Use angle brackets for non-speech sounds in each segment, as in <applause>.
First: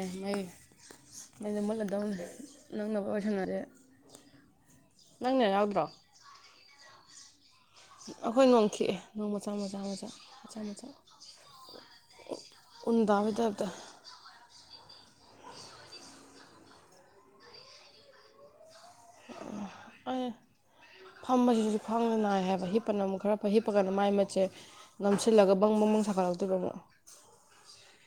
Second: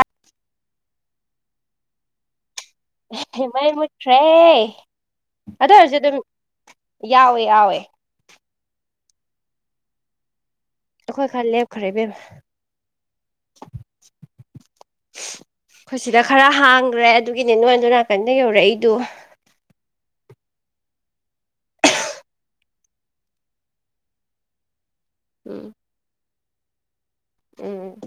ꯑꯦ ꯃꯩ ꯃꯩꯗꯣ ꯃꯨꯠꯂꯗꯧꯅꯤ ꯃꯩ ꯃꯨꯠꯈ꯭ꯔꯦ ꯅꯪꯅ ꯑꯗꯨ ꯌꯥꯎꯗ꯭ꯔꯣ ꯑꯣꯏꯔꯁꯨ ꯑꯗꯨꯝ ꯌꯥꯎꯋꯦ ꯌꯥꯎꯋꯦ ꯑꯩꯈꯣꯏ ꯅꯣꯡ ꯈꯤꯛꯑꯦ ꯅꯣꯡ ꯃꯆꯥ ꯃꯆꯥ ꯃꯆꯥ ꯃꯆꯥ ꯃꯆꯥ ꯑꯈꯣꯏ ꯈꯔ ꯂꯦꯞꯈ꯭ꯔꯦ ꯏꯕꯦꯝꯃ ꯎꯟ ꯇꯥꯕꯩ ꯇꯥꯏꯞꯇ <unintelligible> ꯑꯈꯣꯏ ꯁꯤꯗ ꯈꯔ ꯍꯥꯡꯒ꯭ꯔꯦ ꯑꯗꯨꯒꯤꯅꯦ ꯅꯣꯏ ꯑꯗꯣꯟ ꯅꯥꯀꯟꯗ ꯌꯧꯔꯛꯏꯗꯨ ꯑꯌ ꯐꯝꯕꯖꯤꯖꯨ ꯈ꯭ꯋꯥꯡ ꯅꯥꯏ ꯍꯥꯏꯕ ꯍꯤꯞꯄꯅ ꯑꯃꯨꯛ ꯈꯔ ꯐꯩ ꯍꯤꯞꯄꯒꯅ ꯃꯥꯏ ꯃꯤꯠꯁꯦ ꯅꯝꯁꯤꯜꯂꯒ ꯎꯝ ꯕꯪ ꯕꯪ ꯕꯪ ꯁꯥꯒꯠꯂꯛꯇꯣꯏꯕ ꯑꯃꯨꯛ ꯎꯝ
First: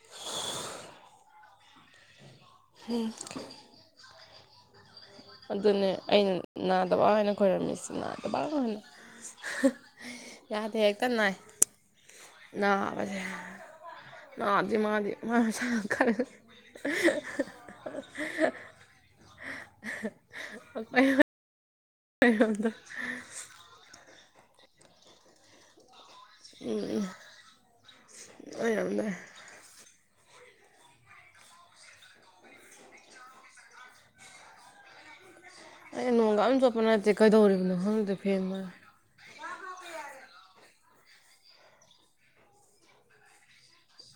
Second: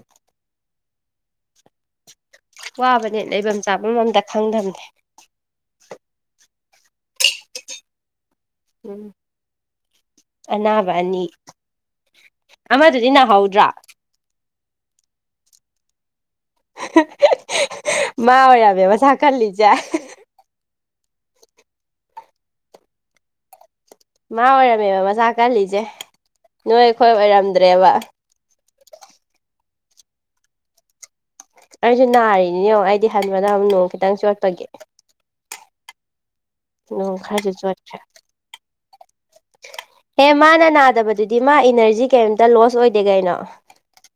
ꯋꯥꯕꯅꯦ ꯂꯩꯕꯝ ꯆꯥꯕꯝ ꯑꯝꯇ ꯈꯪꯗꯝꯅꯦ ꯑꯗꯨꯅꯦ ꯑꯩꯅ ꯅꯥꯗꯕ ꯍꯥꯏꯅ ꯈꯣꯏꯔꯝꯃꯤꯁꯦ ꯅꯥꯗꯕꯅ ꯎꯝ <unintelligible> ꯌꯥꯗꯦ ꯑꯅꯥꯕ ꯍꯦꯛꯇ ꯑꯅꯤ ꯅꯥꯏ ꯑꯃꯗꯨꯗꯤ ꯅꯥꯕꯁꯦ ꯅꯥꯍꯧꯗ꯭ꯔꯥ <unintelligible> ꯅꯥꯗꯦ ꯃꯥꯗꯤ ꯃꯥ ꯃꯁꯥ ꯌꯥꯝ ꯀꯜꯂꯦ <unintelligible> ꯃꯥ ꯑꯣꯏꯔꯝꯃꯦ ꯃꯥꯁꯥ ꯀꯜꯂꯤꯖꯦ <unintelligible> <unintelligible> ꯃꯥ ꯑꯣꯏꯔꯝꯃꯦꯕ ꯃꯁꯥ ꯀꯜꯂꯤꯁꯦ ꯅꯣꯏ ꯑꯩꯈꯣꯏ ꯑꯣꯏꯔꯝꯗ꯭ꯔꯦꯕ ꯑꯣꯏꯔꯝꯗ꯭ꯔꯦ ꯑꯩꯁꯨ ꯅꯥꯔꯤꯅꯤꯅꯤꯉꯣ ꯑꯩꯗꯤ ꯍꯟꯕꯗ ꯑꯃꯨꯛ ꯅꯣꯡ ꯈꯤꯇꯪ ꯆꯣꯠꯄꯒꯤ ꯑꯩ ꯅꯣꯡꯒ ꯑꯝ ꯆꯣꯠꯄ ꯅꯥꯠꯇꯦ ꯅꯣꯡ ꯈꯔꯁꯨ ꯀꯩꯗꯧꯔꯤꯕꯅꯣ ꯈꯪꯗꯦ ꯐꯦꯟ ꯃꯥ ꯑꯦ ꯃꯥꯅ ꯅꯥꯗꯕꯗꯨꯗꯤ ꯃꯥ ꯏꯅꯔꯖꯤ ꯀꯩꯝꯇ ꯂꯣꯁ ꯑꯣꯏꯗꯦ ꯀꯩꯅꯣ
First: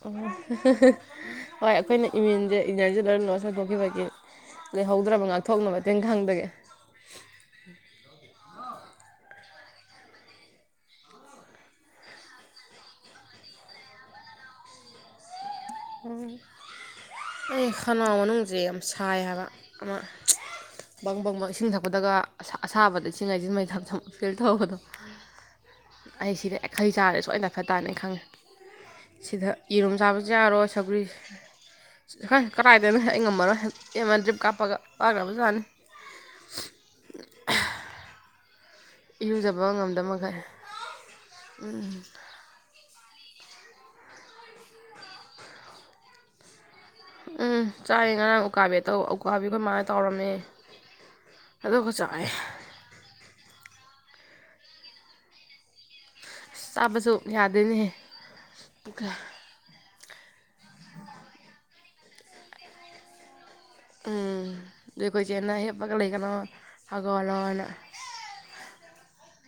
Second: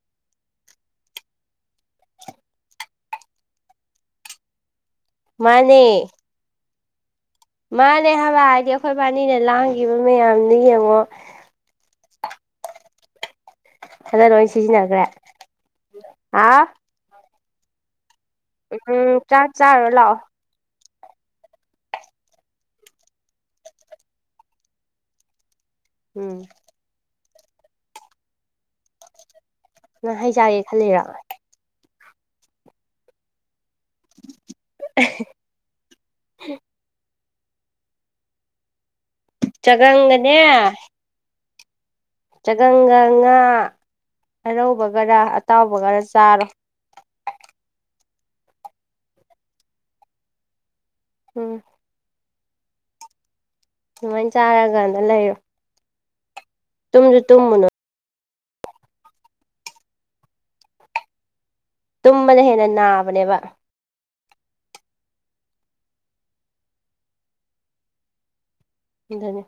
ꯑꯣꯍꯣ <unintelligible> ꯍꯣꯏ ꯑꯩꯈꯣꯏꯅ ꯏꯃ꯭ꯌꯨꯟꯖꯦ ꯏꯅꯔꯖꯤ ꯂꯣꯏ ꯂꯣꯁ ꯑꯣꯏꯊꯣꯛꯈꯤꯕꯒꯤ ꯂꯩꯍꯧꯗ꯭ꯔꯕ ꯃꯥꯅꯦ ꯉꯥꯛꯊꯣꯛꯅꯕ ꯇꯤꯟꯈꯪꯗꯒꯤ ꯃꯥꯅꯦ ꯍꯥꯏꯕ ꯍꯥꯏꯗꯤ ꯑꯈꯣꯏ ꯕꯥꯅꯤꯅ ꯂꯥꯡꯒꯤꯕ ꯃꯌꯥꯝꯗꯨ ꯌꯦꯡꯉꯣ ꯍꯜꯂ ꯂꯣꯏ ꯁꯤꯖꯤꯟꯅꯒ꯭ꯔꯦ <unintelligible> ꯎꯝ ꯑꯩ ꯈꯅꯥꯎ ꯃꯅꯨꯡ ꯖꯦ ꯌꯥꯝ ꯎꯝ ꯁꯥꯏ ꯍꯥꯏꯕ ꯆꯥꯛ ꯆꯥꯔꯨꯔ ꯑꯃ ꯂꯥꯛꯑꯣ <unintelligible> ꯕꯪ ꯕꯪ ꯕꯪ ꯏꯁꯤꯡ ꯊꯛꯄꯗꯒ ꯑꯁꯥ ꯑꯁꯥꯕꯗ ꯏꯁꯤꯡ ꯍꯩꯖꯤꯟ ꯃꯩꯊꯛ ꯊꯝ ꯐꯤꯜ ꯇꯧꯕꯗꯣ ꯑꯩ ꯎꯝ ꯁꯤꯗ ꯍꯦꯛ ꯍꯩ ꯆꯥꯔ ꯁꯣꯏ ꯗꯥꯢꯐꯠ ꯇꯥꯅꯤ ꯑꯩ ꯈꯪꯉꯦ ꯁꯤꯗ ꯌꯦꯔꯨꯝ ꯅꯪ ꯍꯩ ꯆꯥꯕꯁꯨ ꯆꯥꯒꯦ ꯌꯥꯔꯣꯏ ꯈꯜꯂꯤꯔꯣ ꯆ ꯍꯥꯏ ꯀꯗꯥꯥꯏꯗꯩꯅꯣ ꯑꯩ ꯉꯝꯃꯔꯣꯢ ꯏꯕꯦꯝꯃ ꯗ꯭ꯔꯤꯞ ꯀꯥꯞꯄꯒ ꯋꯥꯥꯒ꯭ꯔꯕ ꯖꯥꯠꯅꯤ ꯏꯔꯨꯖꯕ ꯉꯝꯗ ꯆꯒꯪꯒꯅꯦ ꯃꯈꯩ <unintelligible> ꯎꯝ ꯎꯝ ꯆꯒꯪꯒ ꯉꯥ ꯑꯔꯧꯕꯒꯔ ꯑꯇꯥꯎꯕꯒꯔ ꯆꯥꯔꯣ ꯎꯝ ꯆꯥꯔꯦ ꯉꯔꯥꯡ ꯎꯀꯥꯕꯤ ꯑꯇꯥꯎ ꯎꯀꯥꯕꯤ ꯑꯈꯣꯏ ꯃꯥꯥꯅ ꯇꯥꯎꯔꯝꯃꯦ ꯎꯝ ꯑꯗꯨꯒ ꯆꯥꯏꯑꯦ ꯅꯨꯉꯦꯏꯅ ꯆꯥꯔꯒꯥꯅꯦ ꯂꯩꯌꯨ ꯆꯥꯕꯁꯨ ꯇꯨꯝꯃꯨꯅꯨ ꯌꯥꯗꯦꯍꯦꯅꯦ ꯄꯨꯛꯇ ꯇꯨꯝꯕꯅ ꯍꯦꯟꯅ ꯅꯥꯕꯅꯦꯕ ꯎꯝ ꯗꯨꯢ ꯈꯣꯏ ꯆꯦꯅꯥ ꯍꯤꯞꯄꯒ ꯂꯩꯒꯅꯣ ꯍꯧꯒꯠꯂꯣꯅ ꯑꯗꯨꯅꯤ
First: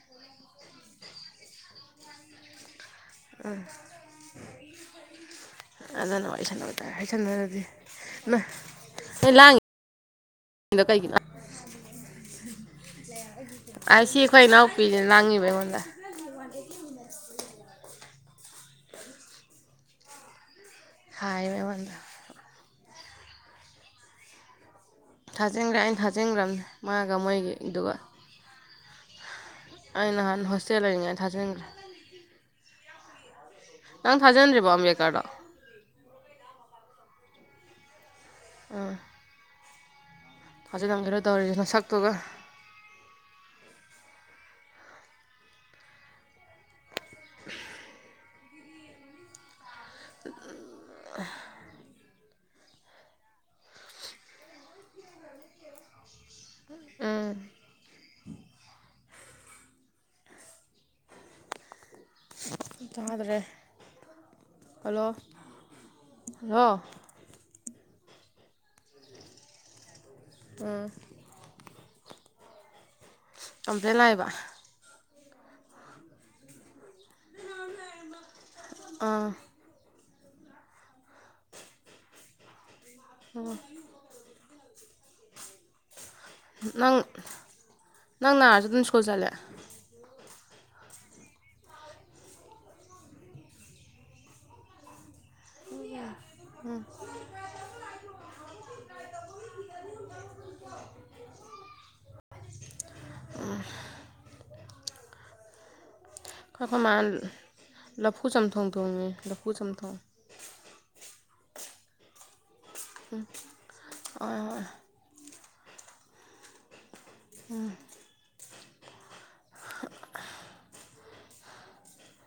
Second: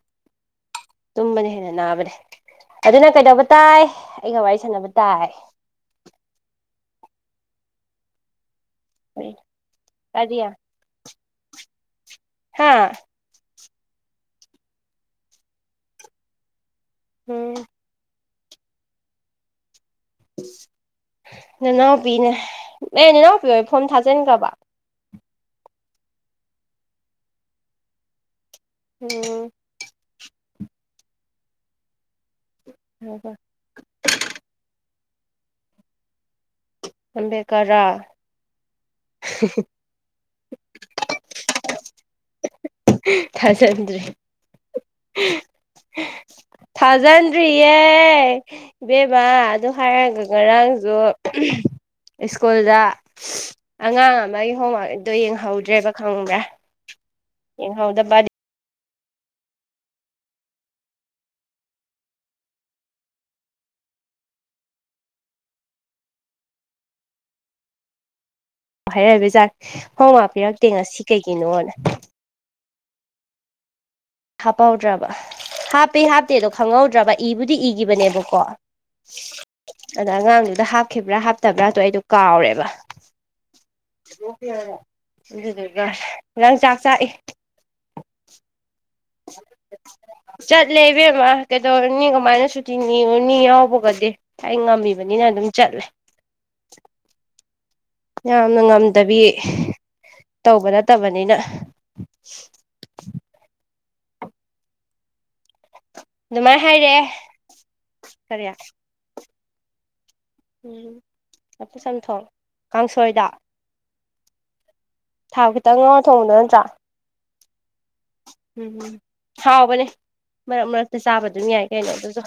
ꯇꯨꯝꯕꯅ ꯍꯦꯟꯅ ꯅꯥꯕꯅꯤ ꯑꯗꯨꯅ ꯀꯩꯗꯧꯕ ꯇꯥꯏ ꯑꯩꯒ ꯋꯥꯔꯤ ꯁꯥꯟꯅꯕ ꯇꯥꯏ ꯑꯗꯨꯅ ꯋꯥꯔꯤ ꯁꯥꯅꯕ ꯇꯥꯏ ꯍꯥꯥꯏꯁꯟꯅꯔꯗꯤ <unintelligible> ꯂꯥꯡ ꯀꯔꯤ <unintelligible> ꯗꯣ ꯀꯩꯒꯤꯅꯣ <unintelligible> ꯍꯥꯥ <unintelligible> ꯑꯁꯤ ꯑꯈꯣꯏ ꯏꯅꯥꯎꯄꯤꯅꯦ ꯂꯥꯡꯉꯤꯕ ꯑꯩꯉꯣꯟꯗ <unintelligible> ꯑꯦ ꯍꯥꯏꯕ ꯑꯩꯉꯣꯟꯗ ꯅꯅꯥꯎꯄꯤꯅꯦ ꯑꯦ ꯅꯅꯥꯎꯄꯤ ꯍꯣꯢ ꯐꯣꯝ ꯊꯥꯖꯤꯟꯒ꯭ꯔꯕ ꯊꯥꯖꯤꯟꯒ꯭ꯔꯦ ꯑꯩꯅ ꯊꯥꯖꯤꯟꯒ꯭ꯔꯝꯅꯤ ꯃꯥꯒ ꯃꯣꯏꯒꯤ ꯗꯨꯒ ꯍꯨ ꯑꯩ ꯅꯍꯥꯟ ꯍꯣꯁꯇꯦꯜ ꯂꯩꯔꯤꯉꯩ ꯊꯥꯖꯤꯟꯒ꯭ꯔꯦ <unintelligible> ꯅꯪ ꯊꯥꯖꯟꯗ꯭ꯔꯤꯕꯣ ꯑꯝꯕꯦꯀꯔꯗꯣ ꯑꯝꯕꯦꯀꯔ ꯔꯥ ꯑꯥ ꯍꯤ ꯍꯤ ꯊꯥꯖꯤꯜꯂꯝꯒꯤꯔꯣꯢ ꯇꯧꯔꯤꯁꯤ ꯅꯁꯛꯇꯨꯒ ꯍꯥ ꯊꯥꯖꯤꯟꯗ꯭ꯔꯤ ꯍꯥ ꯍꯥ ꯊꯥꯖꯤꯟꯗ꯭ꯔꯤꯌꯦ ꯏꯕꯦꯝꯃꯥ ꯑꯗꯨ ꯍꯥꯏꯔꯒ ꯉꯔꯥꯡꯖꯨ ꯁ꯭ꯀꯨꯜꯗ ꯑꯉꯥꯡ ꯑꯃꯒꯤ ꯍꯣꯝꯋꯥꯛꯗꯣ ꯌꯦꯡꯍꯧꯗ꯭ꯔꯦꯕ ꯈꯪꯕ꯭ꯔꯥ ꯎꯨꯝ ꯌꯦꯡꯍꯧꯗꯕꯥꯑꯗꯤ ꯇꯥꯗ꯭ꯔꯦ ꯍꯜꯂꯣ ꯍꯜꯂꯣ <unintelligible> ꯍꯩꯕꯩ ꯆꯥꯡ ꯍꯣꯝꯋꯥꯛ ꯄꯤꯔꯛꯇꯦ ꯎꯝ ꯉꯁꯤ ꯀꯩꯒꯤꯅꯣꯅ ꯀꯝꯄ꯭ꯂꯦꯟ ꯂꯥꯛꯏꯕ ꯍꯥꯞꯄꯧꯗ꯭ꯔꯕ ꯍꯥꯞꯄꯤ ꯍꯥꯞꯇꯦꯗꯨ ꯈꯪꯍꯧꯗ꯭ꯔꯕ ꯏꯕꯨꯗꯤ ꯏꯒꯤꯕꯅꯦꯕꯀꯣ ꯑꯥ ꯑꯗ ꯑꯉꯥꯡꯗꯨꯗ ꯍꯥꯞꯈꯤꯕ꯭ꯔꯥ ꯍꯥꯞꯇ꯭ꯔꯥꯕꯗꯣ ꯑꯩꯗꯣ ꯀꯥꯎꯔꯦꯕ <unintelligible> ꯂꯪ ꯆꯥꯛ ꯅꯪ ꯆꯥꯛꯏ ꯅꯪ ꯅꯥꯔꯁꯨ ꯑꯗꯨꯝ ꯁꯀ꯭ꯨꯜ ꯖꯜꯂꯦ ꯆꯠꯂꯦ ꯏꯕꯦꯝꯃ ꯀꯩꯗꯧꯔꯨꯅꯤ ꯀꯃꯥꯏꯅ ꯁꯨꯇꯤ ꯅꯤꯔꯨꯅꯤ ꯌꯥꯎꯕꯒꯗꯤ ꯑꯩ ꯉꯝꯃꯤꯕꯅꯤꯅ ꯑꯗꯨꯝ ꯆꯠꯂꯦ ꯎꯝ <unintelligible> ꯌꯥꯝꯅ ꯉꯝꯗꯕꯤ ꯇꯧꯕ ꯅꯠꯇꯕꯅꯤꯅ ꯑꯗꯨꯃꯥꯏꯅ ꯈꯣꯏ ꯑꯈꯣꯏ ꯍꯥꯏꯔꯛꯑꯦ ꯃꯥꯟ ꯂꯐꯨ ꯀꯔꯤ ꯆꯝꯊꯣꯡ ꯊꯣꯡꯉꯤ ꯂꯐꯨ ꯆꯝꯊꯣꯡ ꯎꯝ ꯂꯐꯨ ꯆꯝꯊꯣꯡ ꯎꯝ ꯀꯥꯡꯁꯣꯏꯗ ꯍꯣꯏ ꯍꯣꯏ ꯊꯥꯎ ꯈꯤꯇꯪ ꯉꯧꯔ ꯊꯣꯡꯕꯗꯣ ꯅꯠꯇ꯭ꯔꯥ ꯎꯨꯝ ꯎꯝ ꯍꯥꯎꯕꯅꯦ ꯃꯔꯛ ꯃꯔꯛꯇ ꯆꯥꯕ ꯑꯗꯨꯝ ꯌꯥꯏ ꯀꯩꯅꯣ ꯑꯗꯨꯖꯨ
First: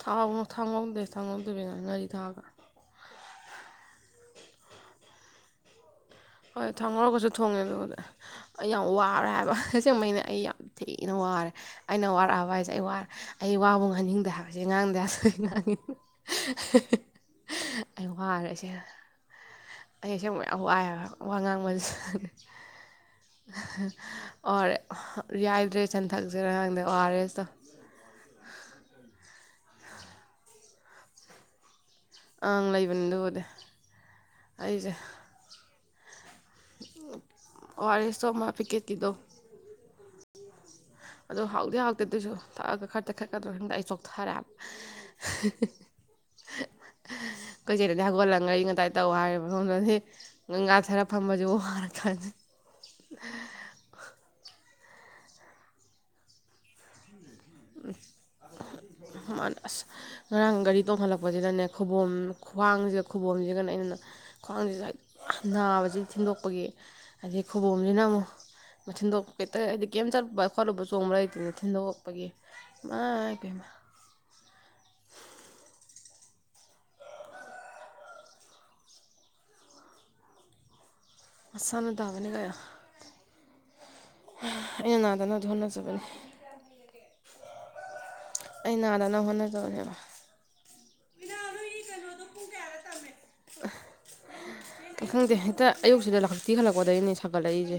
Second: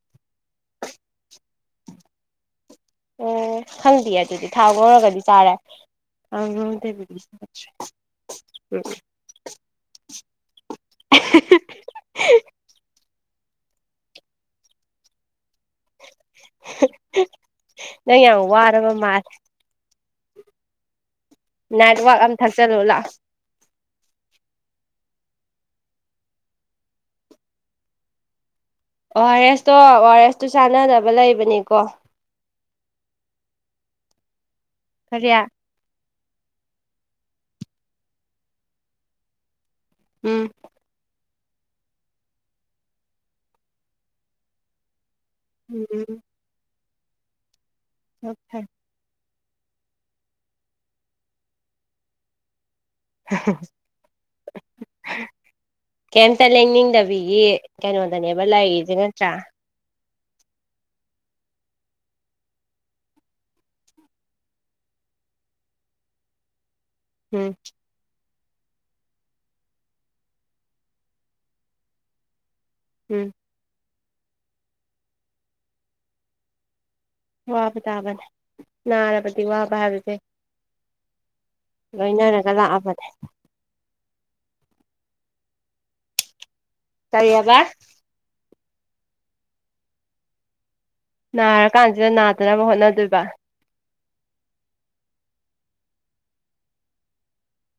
ꯊꯥꯎꯅꯨ ꯊꯥꯎ ꯉꯧꯗꯦ ꯊꯥꯎ ꯉꯧꯗꯕꯤ ꯉꯥꯔꯤ ꯊꯥꯛꯑꯒ ꯎꯝ ꯈꯪꯗꯤꯌꯦ ꯑꯗꯨꯗꯤ ꯊꯥꯎ ꯉꯧꯔꯒꯗꯤ ꯆꯥꯔꯦ ꯍꯣꯏ ꯊꯥꯎ ꯉꯧꯗꯕꯤꯗꯤ ꯉꯧꯔꯒꯖꯨ ꯊꯣꯡꯉꯦ ꯆꯥꯗ꯭ꯔꯤ ꯑꯗꯨꯕꯨꯗꯤ ꯑꯩ ꯎꯝ ꯌꯥꯝ ꯋꯥꯔꯦ ꯍꯥꯏꯕ ꯑꯁꯦꯡꯕꯩꯅꯦ ꯑꯩ ꯌꯥꯝ ꯊꯤꯅ ꯋꯥꯔꯦ ꯑꯩꯅ ꯋꯥꯔꯛꯑꯕ ꯍꯥꯏ ꯑꯩ ꯋꯥ ꯑꯩ ꯋꯥꯕꯣꯛ ꯉꯥꯡꯅꯤꯡꯗꯦ ꯍꯥꯏꯕꯖꯦ ꯉꯥꯡꯗ ꯌꯥꯗꯕꯒꯤ ꯉꯥꯡꯉꯤ ꯍꯥ ꯍꯥ ꯍꯥ ꯍ ꯑꯩ ꯅꯪ ꯌꯥꯝ ꯋꯥꯔꯦ ꯑꯁꯦꯡꯕ ꯋꯥꯔꯕ ꯃꯥꯜꯂꯦ ꯑꯩ ꯑꯁꯦꯡꯕ ꯌꯥꯝ ꯋꯥꯏ ꯍꯥꯏꯕ ꯋꯥ ꯉꯥꯡꯕ <unintelligible> ꯅꯥꯏꯠ ꯋꯥꯛ ꯑꯃ ꯊꯛꯆꯜꯂꯨ ꯂꯥꯛꯑꯣ ꯑꯣꯔꯦ ꯔꯤꯍꯥꯏꯗ꯭ꯔꯦꯁꯟ ꯊꯛꯁꯤꯔ ꯈꯪꯗꯦ ꯑꯣ ꯑꯥꯔ ꯑꯦꯁꯇꯣ ꯑꯣ ꯑꯥꯔ ꯑꯦꯁꯇꯣ ꯑꯣ ꯑꯥꯔ ꯑꯦꯁꯇꯣ ꯆꯥꯟꯅꯗꯕ ꯂꯩꯕꯅꯤꯀꯣ ꯑꯪ ꯂꯩꯕꯅꯤ ꯗꯨꯕꯨꯗꯤ ꯑꯩꯖꯦ ꯀꯔꯤꯌꯥ ꯑꯣ ꯑꯥꯔ ꯑꯦꯁꯇꯣ ꯑꯃ ꯄꯤꯀꯦꯠꯀꯤꯗꯣ ꯎꯨꯝ ꯑꯗꯣ ꯍꯥꯎꯗꯤ ꯍꯥꯎꯇꯦ ꯑꯗꯨꯏꯖꯨ ꯊꯛꯑꯒ ꯈꯔ ꯇꯦꯛꯈꯠꯀꯗ꯭ꯔ ꯈꯪꯗꯦ ꯑꯩ ꯆꯣꯛꯊꯔꯦ ꯍꯥꯏꯕ ꯍ ꯎꯝ <unintelligible> ꯀꯣꯏ ꯀꯩꯅꯣꯗꯩ ꯍꯧꯒꯠꯂꯒ ꯐꯔꯦ ꯉꯥꯔꯤ ꯉꯥꯇꯥꯏ ꯇꯧ <unintelligible> ꯁꯣꯝꯗꯗꯤ ꯉꯥꯊꯔ ꯐꯝꯕꯖꯨ ꯋꯥꯔꯀꯥꯟꯖꯤ <unintelligible> ꯀꯌꯤꯝꯇ ꯂꯦꯡꯅꯤꯡꯗꯕꯤꯒꯤ ꯀꯩꯅꯣꯗꯅꯦꯕ ꯂꯩꯔꯤꯖꯦ ꯅꯠꯇ꯭ꯔꯥ ꯃꯥꯅ ꯑꯁ ꯉꯔꯥꯡ ꯒꯥꯔꯤ ꯇꯣꯡꯈꯠꯂꯛꯄꯖꯤꯗꯅꯦ ꯈꯨꯕꯣꯝ ꯈ꯭ꯋꯥꯡꯖꯤꯒ ꯈꯨꯕꯣꯝꯖꯤꯒꯅ ꯑꯩꯅꯅꯦ ꯈ꯭ꯋꯥꯡꯖꯤꯖꯨ ꯍꯦꯛ ꯅꯥꯕꯖꯤ ꯊꯤꯟꯗꯣꯛꯄꯒꯤ ꯑꯗꯩ ꯎꯝ ꯈꯨꯕꯣꯝꯖꯤꯅ ꯑꯃꯨꯛ ꯊꯤꯟꯗꯣꯛꯄ ꯍꯦꯇ ꯍꯥꯏꯗꯤ ꯀ꯭ꯌꯤꯝ ꯆꯠꯂꯨꯕ ꯈꯣꯠꯂꯨꯕꯖ ꯂꯩꯇꯦꯅ ꯊꯤꯟꯗꯣꯛꯛꯄꯒꯤ ꯎꯝ ꯃꯥꯏꯄꯦꯝꯃ ꯋꯥꯕ ꯇꯥꯕꯅꯦ ꯅꯥꯔꯕꯗꯤ ꯋꯥꯕ ꯍꯥꯏꯕꯖꯦ ꯃꯁꯥꯅ ꯇꯕꯅꯤꯒꯌꯣ ꯂꯥꯛꯑꯕꯅꯦ ꯍ ꯑꯩꯅ ꯅꯥꯗꯅꯕꯗꯤ ꯍꯣꯠꯅꯖꯕꯅꯤ ꯀꯔꯤꯑꯕ ꯑꯩ ꯅꯥꯗꯅꯕ ꯍꯣꯠꯅꯖꯕꯅꯦꯕ ꯅꯥꯔꯀꯥꯟꯖꯤꯗ ꯅꯥꯗꯅꯕ ꯍꯣꯠꯅꯗꯨꯏꯕ <unintelligible> ꯈꯪꯗꯦ ꯍꯦꯛꯇ ꯑꯌꯨꯛꯁꯤꯗ ꯂꯥꯛꯊꯤ ꯈꯜꯂꯛꯄꯗꯩꯅꯦ ꯁꯥꯒꯠꯂꯛꯏꯖꯦ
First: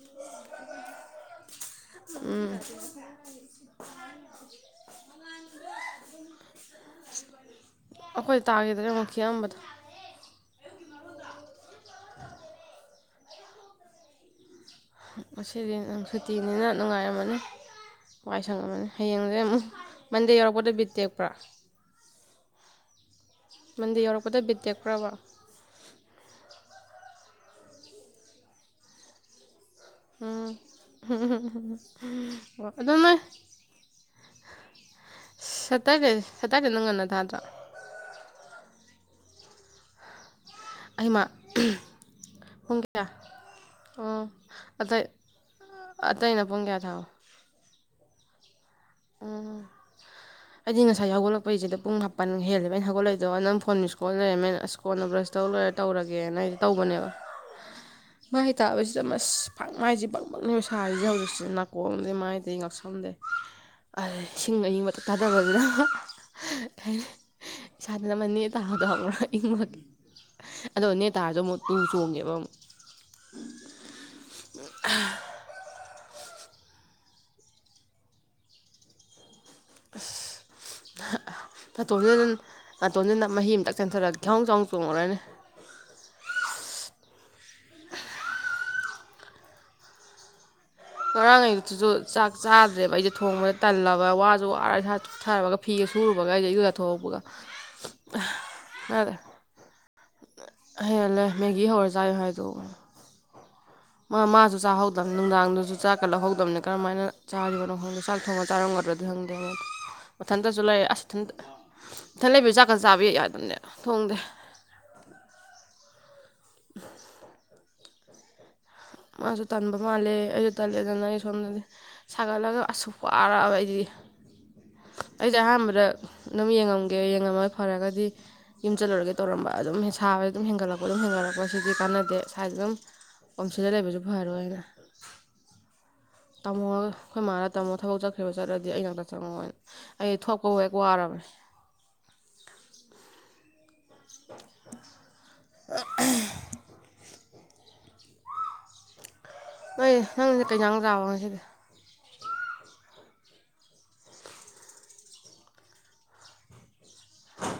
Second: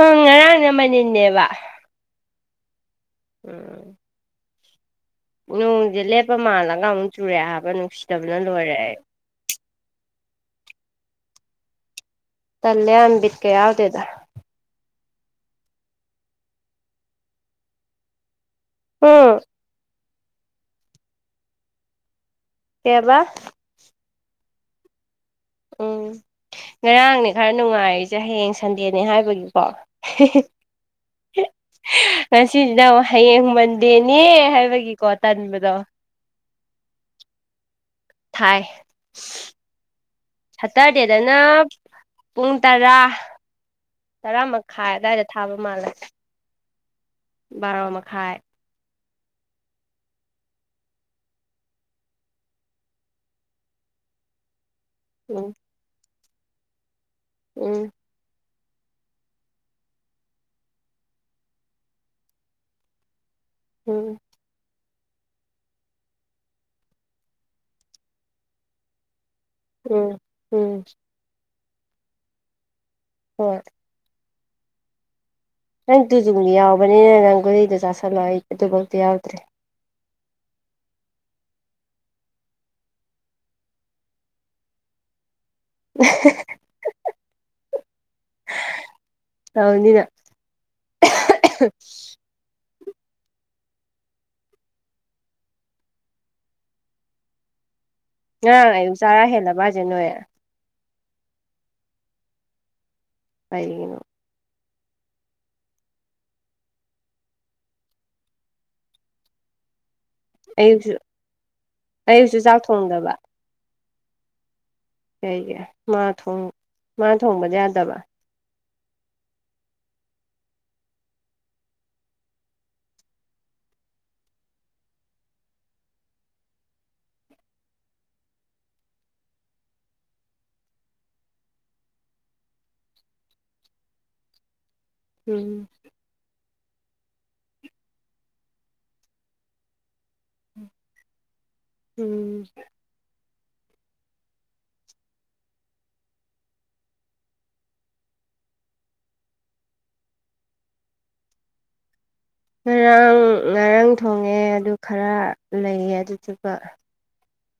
ꯎꯝ ꯉꯔꯥꯡꯅ ꯃꯅꯤꯟꯅꯦꯕ ꯎꯝ ꯎꯝ ꯅꯣꯡꯖꯦ ꯂꯦꯞꯄ ꯃꯥꯜꯂꯒ ꯑꯃꯨꯛ ꯆꯨꯔꯛꯑꯦ ꯍꯥꯏꯕ ꯅꯨꯡꯁꯤꯗꯕꯅ ꯂꯣꯏꯔꯦ ꯑꯩ ꯊꯤꯌꯥꯝꯕꯗꯣ ꯇꯜꯂꯦꯌꯥꯝ ꯕꯤꯠꯀ ꯌꯥꯎꯗꯦꯗ ꯉꯁꯤꯗꯤ ꯅꯪ ꯁꯨꯇꯤꯅꯤꯅ ꯅꯨꯡꯉꯥꯏꯔꯝꯃꯅꯤ ꯋꯥꯏ ꯁꯪꯉꯝꯃꯅꯤ ꯎꯝ ꯍꯌꯦꯡꯖꯦ ꯑꯃꯨꯛ ꯃꯟꯗꯦ ꯌꯧꯔꯛꯄꯗ ꯕꯤꯠ ꯇꯦꯛꯄ꯭ꯔꯥ ꯀꯩꯑꯕ ꯃꯟꯗꯦ ꯌꯧꯔꯛꯄꯗ ꯕꯤꯠ ꯇꯦꯛꯄ꯭ꯔꯥꯕ ꯎꯝ ꯉꯔꯥꯡꯅꯦ ꯈꯔ ꯅꯨꯡꯉꯥꯏꯔꯤꯖꯦ ꯍꯌꯦꯡ ꯁꯟꯗꯦꯅꯦ ꯍꯥꯏꯕꯒꯤꯀꯣ ꯍꯤꯍꯤ ꯎꯝ ꯑꯣ ꯑꯗꯣ ꯉꯁꯤꯖꯨꯅꯃꯨꯛ ꯅꯣꯏ ꯍꯌꯦꯡ ꯃꯟꯗꯦꯅꯦ ꯍꯥꯏꯕꯒꯤꯀꯣ ꯇꯟꯕꯗꯣ ꯁꯇꯔꯗꯦꯗꯣ ꯉꯟꯅ ꯊꯥꯇ꯭ꯔꯣ ꯊꯥꯏ ꯑꯍꯩꯃꯥ ꯁꯇꯔꯗꯦꯗꯅ ꯄꯨꯡ ꯇꯔꯥ ꯑꯣ ꯇꯔꯥ ꯃꯛꯈꯥꯏ ꯑꯗꯥꯏꯗ ꯊꯥꯕ ꯃꯥꯜꯂꯦ ꯇꯩꯩꯅ ꯄꯨꯡ ꯀꯌꯥ ꯊꯥꯕ ꯕꯥꯔꯣ ꯃꯈꯥꯏ ꯑ ꯑꯩꯗꯤ ꯉꯁꯥꯏ ꯍꯧꯒꯠꯂꯛꯄꯩꯖꯤꯗ ꯄꯨꯡ ꯃꯥꯄꯟ ꯍꯦꯜꯂꯦꯕ ꯑꯩꯅ ꯍꯧꯒꯠꯂꯏꯗꯣ ꯅꯪ ꯐꯣꯟ ꯃꯤꯁꯀꯣꯜ ꯂꯩꯔꯝꯃꯦꯅ ꯑꯁ ꯀꯣꯟꯅ ꯕ꯭ꯔꯁ ꯇꯧ ꯎꯝ ꯂꯣꯏꯔ ꯇꯧꯔꯒꯦꯅ ꯑꯩꯖꯤ ꯇꯧꯕꯅꯦꯕ ꯎꯝ ꯃꯥꯏ ꯇꯥꯕꯁꯤꯗ ꯃꯁ ꯐꯪ ꯃꯥꯏꯖꯦ ꯕꯪ ꯕꯪꯅꯦꯕ ꯁꯥꯔꯤꯖꯦ ꯍꯧꯖꯤꯛꯁꯤ ꯅꯥꯀꯣꯡꯗꯩ ꯃꯥꯏꯗꯩ ꯉꯛꯁꯝꯗꯩ ꯎꯝ ꯑꯩꯏ ꯁꯤꯡꯕ ꯑꯌꯤꯡꯕ ꯃꯇꯛ ꯇꯥꯗꯕꯒꯤꯅ ꯑꯍ ꯍ ꯑꯩ <unintelligible> ꯏꯪꯃꯒꯤ ꯎꯝ ꯎꯝ ꯑꯗꯣ ꯅꯦꯇꯥꯔꯖꯨ ꯑꯃꯨꯛ ꯇꯨ ꯆꯣꯡꯉꯦꯕ ꯑꯃꯨꯛ ꯍꯣꯏ ꯎꯪꯑ꯭ꯍꯥ ꯅꯪ ꯇꯨꯖꯨꯡꯕꯤꯗꯤ ꯌꯥꯎꯕꯅꯤꯅ ꯅꯪ ꯒꯨꯂꯤꯗꯣ ꯆꯥꯥꯁꯜꯂꯣ ꯑꯩ ꯑꯇꯣꯞꯄ ꯑꯝꯇ ꯌꯥꯎꯗ꯭ꯔꯦ ꯑꯁ ꯍꯛꯑꯥ ꯅꯥꯇꯣꯟꯖꯤꯅꯟ ꯅꯥꯇꯣꯟꯖꯤ ꯅꯞ ꯃꯍꯤ ꯑꯝꯇꯛ ꯆꯦꯟꯊꯣꯔꯛ ꯈ꯭ꯌꯥꯎ ꯆꯥꯎ ꯆꯣꯡꯉꯨꯔꯅꯤ ꯑꯥꯎꯅꯤ ꯅꯪ ꯉꯔꯥꯡ ꯑꯌꯨꯛꯇꯨꯖꯨ ꯆꯥꯛ ꯆꯥꯗ꯭ꯔꯦꯕ ꯑꯩꯖꯦ ꯊꯣꯡꯕꯗ ꯇꯜꯂꯕ ꯋꯥꯖꯨ ꯋꯥꯔ ꯏꯁꯥꯗꯨ ꯊꯔꯕꯒ ꯐꯤꯒ ꯁꯨꯔꯨꯕꯒ ꯑꯥꯏꯖꯦ ꯏꯔꯨꯖꯊꯣꯛꯄꯣꯒ ꯉꯔꯥꯡ ꯑꯌꯨꯛ ꯆꯥꯔꯥ ꯍꯦꯜꯂꯕ ꯍꯥꯏꯖꯦ ꯅꯣꯏ ꯍꯦꯜꯂꯦ ꯃꯦꯒꯤ ꯍꯧꯔ ꯆꯥꯏ ꯍꯥꯏꯗꯣ ꯄꯩꯅꯤꯉꯤꯅꯣ ꯃꯥ ꯃꯥꯖꯨ ꯆꯥꯍꯧꯗꯝ ꯅꯨꯡꯗꯥꯡꯗꯨꯖꯨ ꯆꯥꯛꯀꯥ ꯂꯧꯍꯧꯗꯝꯅꯦ ꯀꯔꯝꯃꯥꯏꯅ ꯆꯥꯒꯤꯕꯅꯣ ꯈꯪꯗꯣ ꯆꯥꯛ ꯊꯣꯡꯉ ꯆꯥꯔꯝꯒꯗ꯭ꯔ ꯅꯪꯗ꯭ꯔꯒꯗꯤ ꯃꯊꯟꯇꯖꯨ ꯂꯩ ꯑꯌꯨꯛꯁꯨ ꯑꯁ ꯏꯊꯟꯇ ꯏꯊꯟ ꯑꯌꯨꯛꯁꯨ ꯂꯩꯕꯖꯦ ꯆꯥꯛ ꯆꯥꯛꯀ ꯆꯥꯕꯤ ꯊꯣꯡꯗꯕ ꯌꯥꯗꯝꯅꯦ ꯊꯣꯡꯗꯦ ꯀꯩꯒꯤ ꯃꯥ ꯊꯨꯡ ꯃꯥ ꯊꯣꯡꯕꯗꯤ ꯌꯥꯗꯕ ꯃꯥꯖꯨ ꯇꯟꯕ ꯃꯥꯜꯂꯦ ꯑꯩꯖꯨ ꯇꯜꯂꯦꯗꯅ ꯑꯩ ꯐꯃꯤꯟꯅꯧꯖꯦ ꯁꯥꯒꯠꯂꯒ ꯑꯁ ꯋꯥꯔꯛꯑꯕ ꯑꯩꯗꯤ ꯑꯩꯁꯦ ꯑꯍꯥꯟꯕꯗ ꯑꯗꯨꯝ ꯌꯦꯡꯉꯝꯒꯦ ꯌꯦꯡꯉꯝꯃ ꯐꯔꯒꯗꯤ ꯌꯨꯝ ꯆꯜꯂꯨꯔꯒꯦ ꯇꯧꯔꯝꯕ ꯑꯗꯨꯝ ꯍꯦ ꯁꯥꯕꯖꯦ ꯑꯗꯨꯝ ꯍꯦꯟꯒꯠꯂꯛꯄ ꯑꯗꯨꯝ ꯍꯦꯟꯒꯠꯂꯛꯄ ꯁꯤꯗꯤ ꯀꯥꯟꯅꯗꯦ ꯁꯥꯏꯗꯗꯨꯝ ꯑꯣꯝꯁꯤꯂ ꯂꯩꯕꯖꯨ ꯐꯔꯣꯏꯅ ꯎꯝ ꯇꯝꯃꯣꯒ ꯑꯩꯈꯣꯏ ꯃꯥꯅ ꯇꯝꯃꯣ ꯊꯕꯛ ꯆꯠꯈ꯭ꯔꯦꯕ ꯆꯠꯂꯗꯤ ꯑꯩ ꯅꯥꯛꯇ ꯆꯪꯉꯛꯑꯣꯅ ꯑꯩ ꯊꯣꯛꯄꯕꯨ ꯍꯦꯛ ꯋꯥꯔꯕꯅꯦ ꯎꯝ <inaudible> ꯅꯣꯏ ꯅꯪꯖꯦ ꯀꯩꯖꯥꯡ ꯆꯥꯕꯣ ꯉꯁꯤꯗꯤ ꯉꯔꯥꯡ ꯉꯔꯪ ꯊꯣꯡꯉꯦ ꯑꯗꯨ ꯈꯔ ꯂꯩꯌꯦ ꯑꯗꯨꯗꯨꯒ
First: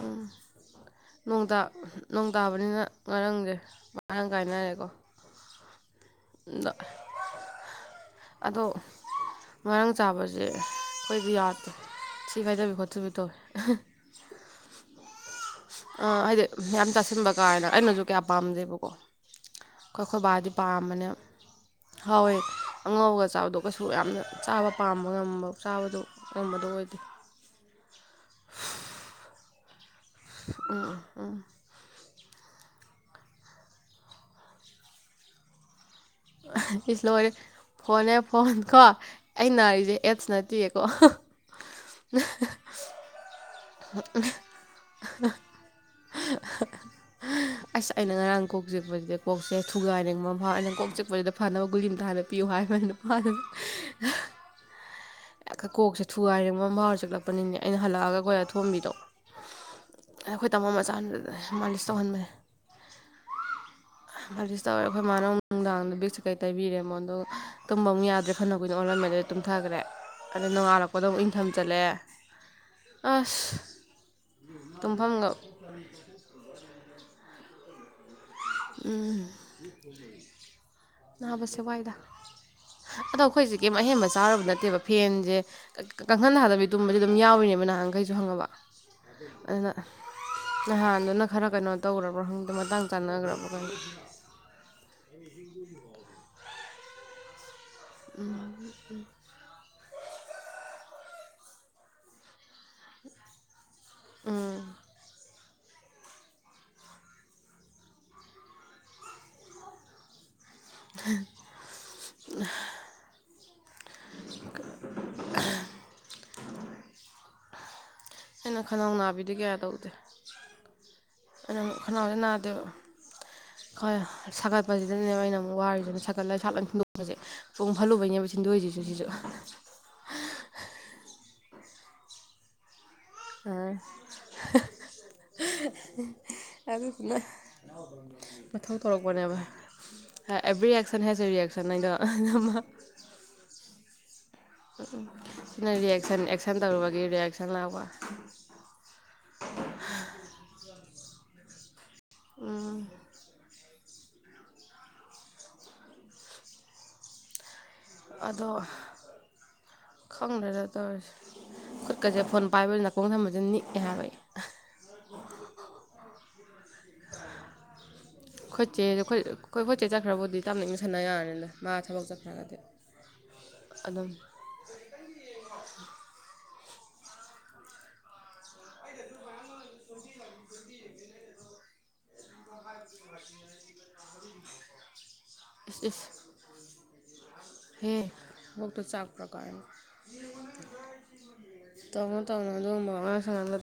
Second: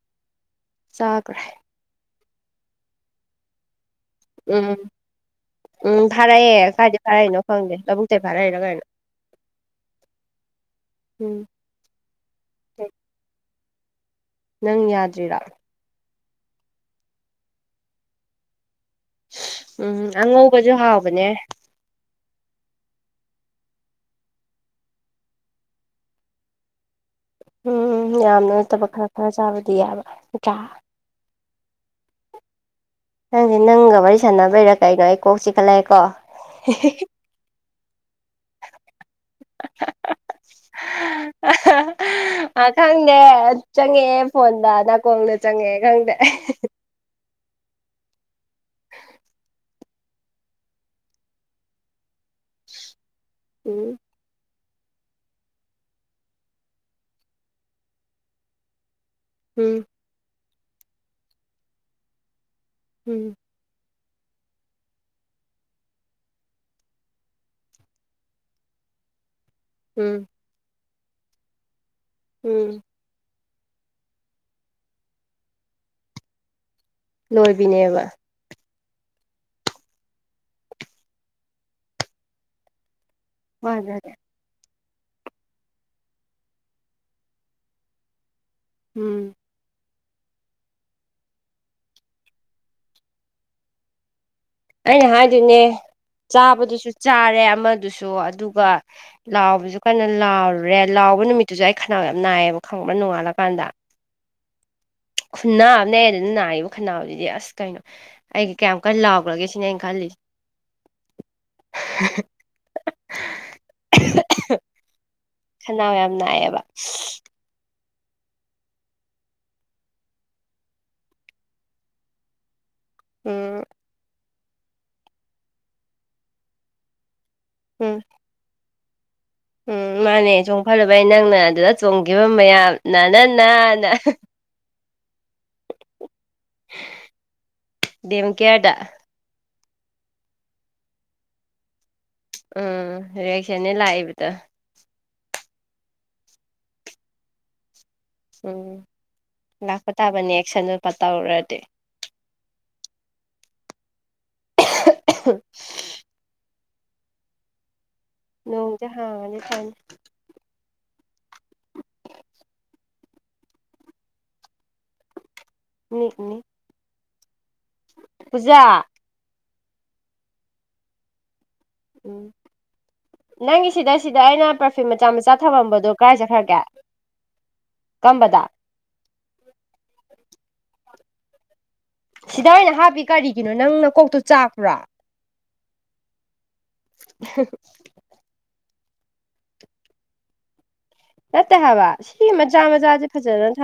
ꯎꯝ ꯆꯥꯈ꯭ꯔꯦ ꯅꯣꯡ ꯇꯥ ꯅꯣꯡ ꯇꯥꯕꯅꯤꯅ ꯉꯔꯪꯒꯦ ꯑꯍꯪ ꯎꯝ ꯀꯥꯏꯅꯔꯦꯀꯣ ꯎꯝ ꯐꯥꯔꯛꯑꯦ ꯑꯗꯣ ꯀꯥꯏꯗꯩ ꯐꯥꯔꯛꯏꯅꯣ ꯈꯪꯗꯦ ꯂꯧꯕꯨꯛꯇꯩ ꯐꯔꯛꯏꯔꯣ ꯑꯗꯣ ꯀꯩꯅꯣ ꯉꯔꯥꯡ ꯆꯥꯕꯖꯦ ꯑꯩꯈꯣꯏꯗꯤ ꯎꯝ ꯌꯥꯗꯦ ꯊꯤ ꯐꯥꯏꯗꯕꯤ ꯈꯣꯠꯊꯕꯤ ꯇꯧꯋꯦ ꯅꯪ ꯌꯥꯗ꯭ꯔꯤꯔꯣ ꯑꯥ ꯍꯥꯏꯗꯤ ꯌꯥꯝ ꯆꯥꯁꯤꯟꯕ ꯀ꯭ꯔꯥꯅ ꯑꯩꯅꯖꯨ ꯀꯌꯥ ꯄꯥꯝꯗꯦꯕꯀꯣ ꯎꯝ ꯈꯣ ꯈꯣꯏ ꯕꯥꯗꯤ ꯑꯉꯧꯕꯁꯨ ꯄꯥꯝꯕꯅꯦꯟꯌꯐ ꯍꯥꯎꯕꯅꯦ ꯍꯥꯎꯋꯦ ꯑꯉꯥꯎꯒ ꯆꯥꯕꯗꯣ ꯀꯩꯁꯨ ꯌꯥꯝꯅ ꯆꯥꯕ ꯄꯥꯝꯕ ꯉꯝꯕ ꯆꯥꯕꯗꯨ ꯇꯝꯕꯗꯣ ꯑꯣꯏꯗꯦ ꯎꯝ ꯌꯥꯝꯅ ꯅꯠꯇꯕ ꯈꯔ ꯈꯔ ꯆꯥꯕꯗꯤ ꯌꯥꯕꯥ ꯎꯝ ꯎꯝ ꯈꯪꯗꯦ ꯅꯪꯒ ꯋꯥꯔꯤ ꯁꯥꯟꯅꯕꯩꯔꯥ ꯀꯩꯅꯣ ꯑꯩ ꯀꯣꯛ ꯆꯤꯛ ꯈꯠꯂꯛꯑꯦꯀꯣ ꯏꯁ ꯂꯣꯏꯔꯦ ꯐꯣꯟꯅꯦ ꯐꯣꯟ ꯀꯣ ꯑꯩ ꯅꯥꯔꯤꯖꯦ ꯑꯦꯠꯁ ꯅꯠꯇꯤꯌꯦꯀꯣ ꯑ ꯈꯪꯗꯦ ꯆꯪꯉꯛꯑꯦ ꯐꯣꯟꯗ ꯅꯥꯀꯣꯡꯗ ꯆꯪꯉꯛꯑꯦ ꯈꯪꯗꯦ ꯑꯦ ꯍꯦ ꯍꯦ <unintelligible> ꯑꯁ ꯑꯩꯅ ꯉꯔꯥꯡ ꯀꯣꯛ ꯆꯤꯛꯄꯁꯤ ꯀꯣꯛꯁꯦ ꯊꯨꯒꯥꯏꯅꯤꯡꯕ ꯑꯝ ꯐꯥꯎꯏ ꯑꯩꯅ ꯀꯣꯛ ꯆꯤꯛꯄꯁꯤꯗ ꯐꯅꯕ ꯒꯨꯂꯤ ꯑꯝꯇ ꯍꯥꯅ ꯄꯤꯌꯨ ꯍꯥꯏꯕ ꯅꯨꯄꯥꯗ ꯎꯝ ꯍꯦ ꯈ ꯀꯣꯛꯁꯦ ꯊꯨꯒꯥꯏꯅꯤꯡꯕꯦ ꯃꯥ ꯌꯥꯎꯔ ꯆꯤꯛꯂꯛꯄꯅꯤꯅꯦ ꯑꯩꯅ ꯍꯜꯂꯛꯑꯒ ꯑꯈꯣꯏ ꯑꯗꯣꯝꯕꯤꯗꯣ ꯎꯝ ꯑꯈꯣꯏ ꯇꯃꯣ ꯃꯆꯥ ꯗ ꯃꯥꯂꯤꯁ ꯇꯧꯍꯟꯕꯅꯦ ꯎꯝ ꯃꯥꯂꯤꯁ ꯇꯧꯔꯦ ꯑꯈꯣꯏ ꯃꯥꯅ ꯑꯃꯨꯛ ꯅꯨꯡꯗꯥꯡꯗ ꯕꯤꯛꯁ ꯀꯩ ꯇꯩꯕꯤꯔꯦ ꯃꯣꯟꯗꯣ ꯇꯨꯝꯕ ꯑꯃꯨꯛ ꯌꯥꯗ꯭ꯔꯦ ꯐꯅ ꯀꯨꯏꯅ ꯑꯣꯟꯂꯝꯃꯦ ꯑꯗꯩ ꯇꯨꯝꯊꯈ꯭ꯔꯦ ꯎꯝ ꯑꯗꯨ ꯅꯣꯡꯉꯥꯜꯂꯛꯄꯗ ꯑꯃꯨꯛ ꯏꯪꯊꯝ ꯆꯜꯂꯦ ꯎꯝ ꯑꯁ ꯇꯨꯝꯐꯝꯒ <inaudible> ꯂꯣꯏꯕꯤꯅꯦꯕ ꯎꯝ ꯅꯥꯕꯁꯦ ꯋꯥꯏꯗ ꯑꯗꯣ ꯈꯣꯏꯖꯦ ꯀꯩꯝ ꯋꯥꯗ꯭ꯔꯗꯤ ꯑꯍꯦꯟꯕ ꯆꯥꯔꯨꯕ ꯅꯠꯇꯦꯕ ꯐꯦꯟꯚꯦ ꯀꯥꯡꯈꯟ ꯊꯥꯗꯕꯤ ꯇꯨꯝꯕꯖꯦ ꯑꯗꯨꯝ ꯌꯥꯎꯔꯤꯅꯦꯕ ꯅꯍꯥꯟꯈꯩꯁꯨ ꯈꯪꯉꯕ ꯎꯝ ꯑꯗꯨꯅ ꯅꯍꯥꯟꯗꯨꯅ ꯈꯔ ꯀꯩꯅꯣ ꯇꯧꯒ꯭ꯔꯕ ꯈꯪꯗꯦ ꯃꯇꯥꯡ ꯆꯥꯟꯅꯒ꯭ꯔꯕ <unintelligible> ꯑꯩꯅ ꯍꯥꯏꯗꯨꯅꯦ ꯆꯥꯕꯗꯨꯖꯨ ꯆꯥꯔꯦ ꯑꯃꯗꯨꯁꯨ ꯑꯗꯨꯒ ꯂꯥꯎꯕꯖꯨ ꯀꯟꯅ ꯂꯥꯎꯔꯨꯔꯦ ꯂꯥꯎꯕ ꯅꯨꯃꯤꯠꯇꯨꯖꯨ ꯑꯩ ꯈꯟꯅꯥꯎ ꯌꯥꯝ ꯅꯥꯏꯌꯦꯕ ꯈꯪꯕ꯭ꯔ ꯅꯣꯡꯉꯥꯜꯂꯀꯥꯟꯗ ꯎꯝ ꯈꯨꯟꯅꯥ ꯑꯃꯅꯦ ꯑꯗꯨꯗ ꯅꯥꯒꯤꯕ ꯈꯟꯅꯥꯎꯖꯤꯗꯤ ꯑꯁ ꯀꯩꯅꯣ ꯑꯩꯒꯤ ꯀꯌꯥꯝ ꯀꯟ ꯂꯥꯎꯒ꯭ꯔꯒꯦ ꯁꯤꯅꯦ ꯑꯩ ꯈꯜꯂꯤꯁꯤ <unintelligible> ꯈꯟꯅꯥꯎ ꯌꯥꯝ ꯅꯥꯏꯌꯦꯕ <unintelligible> ꯑꯩꯅ ꯈꯟꯅꯥꯎ ꯅꯥꯕꯤꯗꯤ ꯀꯌꯥ ꯇꯧꯗꯦ ꯑꯩꯅ ꯑꯃ ꯈꯟꯅꯥꯎꯗꯤ ꯅꯥꯗꯦꯕ ꯎꯝ ꯈꫭꯏ ꯁꯥꯒꯠꯄꯖꯤꯗꯅꯦꯕ ꯑꯩꯅ ꯑꯃꯨꯛ ꯋꯥꯔꯤꯖꯤꯅ ꯁꯥꯒꯠꯂ ꯏꯁꯥ ꯂꫭꯏ ꯊꯤꯟꯗꯣꯛꯄꯁꯦ ꯆꯣꯡ ꯎꯝ ꯐꯜꯂꯨꯕꯩꯅꯦꯕ ꯊꯤꯟꯗꯣꯏꯁꯤꯖꯨ ꯁꯤꯖꯨ ꯎꯝ ꯃꯥꯟꯅꯦ ꯆꯣꯡꯐꯜꯂꯨꯕꯩ ꯅꯪꯅ ꯑꯗꯨꯗ ꯆꯣꯡꯒꯤꯕ ꯃꯌꯥꯝꯅ <unintelligible> ꯑ <unintelligible> <unintelligible> ꯑꯗꯨꯗꯨꯅ ꯗꯦꯝ ꯀꯦꯌꯔꯗ ꯃꯊꯧ ꯇꯧꯔꯛ ꯄꯅꯦꯕ every action has a reaction ꯍꯥꯏꯗꯣ ꯑꯗꯨꯃ ꯎꯝ ꯔꯤꯌꯦꯛꯁꯟꯅꯦ ꯂꯥꯛꯏꯕꯗꯣ ꯅꯪ ꯔꯤꯌꯦꯛꯁꯟ ꯑꯦꯛꯁꯟ ꯇꯧꯔꯨꯕꯒꯤ ꯔꯤꯌꯦꯛꯁꯟ ꯂꯥꯛꯄ ꯎꯝ ꯂꯥꯛꯄ ꯇꯥꯕꯅꯦ ꯑꯦꯛꯁꯟꯗꯨ <unintelligible> ꯇꯧꯔꯨꯔꯗꯤ <unintelligible> ꯅꯣꯡꯖꯦ ꯍꯥꯡꯉꯗꯤ ꯐꯅꯤ ꯈꯪꯗꯦꯗ ꯇꯧꯔꯤꯁꯦ ꯈꯨꯠꯀꯁꯦ ꯐꯣꯟ ꯄꯥꯏꯕ ꯅꯥꯀꯣꯡ ꯊꯝꯕꯖꯦ ꯅꯤꯛꯑꯦ ꯍꯥꯏꯕ ꯑꯩ ꯑꯩꯈꯣꯏ ꯅꯤꯛꯅꯤ ꯈꯣꯏꯆꯦ ꯈꯣꯏ ꯈꯣꯏ ꯆꯦ ꯆꯠꯈ꯭ꯔꯕꯨꯗꯤ ꯇꯞꯅ ꯏꯪꯅ ꯁꯥꯟꯅ ꯌꯥꯔꯅꯤꯗ ꯃꯥ ꯊꯕꯛ ꯎꯝ ꯆꯠꯈ꯭ꯔꯒꯗꯤ ꯅꯪꯒꯤ ꯁꯤꯗ ꯑꯗꯨꯝ ꯁꯤꯗ ꯑꯩꯅ ꯄꯔ ꯐꯤꯝ ꯃꯆꯥ ꯃꯆꯥ ꯊꯃꯝꯕꯗꯣ ꯀꯥꯏ ꯆꯠꯈ꯭ꯔꯒꯦ ꯀꯝꯕꯗ <unintelligible> ꯁꯤꯗ ꯑꫭꯏꯅ ꯍꯥꯞꯄꯤ ꯀꯔꯤꯒꯤꯅꯣ ꯅꯪ ꯅꯀꯣꯛꯇꯣ ꯆꯥꯛꯄ꯭ꯔꫭ ꯏꯁ ꯏꯁ <unintelligible> ꯑꯦ ꯅꯀꯣꯛꯇꯣ ꯆꯥꯥꯛꯄ꯭ꯔ ꯀꯥꯏꯅ ꯅꯠꯇꯦ ꯍꯥꯏꯕ <unintelligible> ꯇꯧꯅꯨ ꯁꯤ ꯇꯧꯅꯨ ꯃꯆꯥ ꯑꯗꯨꯒꯨꯝꯕ ꯃꯆꯥꯁꯦ ꯋꯉꯥꯡ ꯐꯖꯅ ꯁꯉꯥꯡꯗꫭ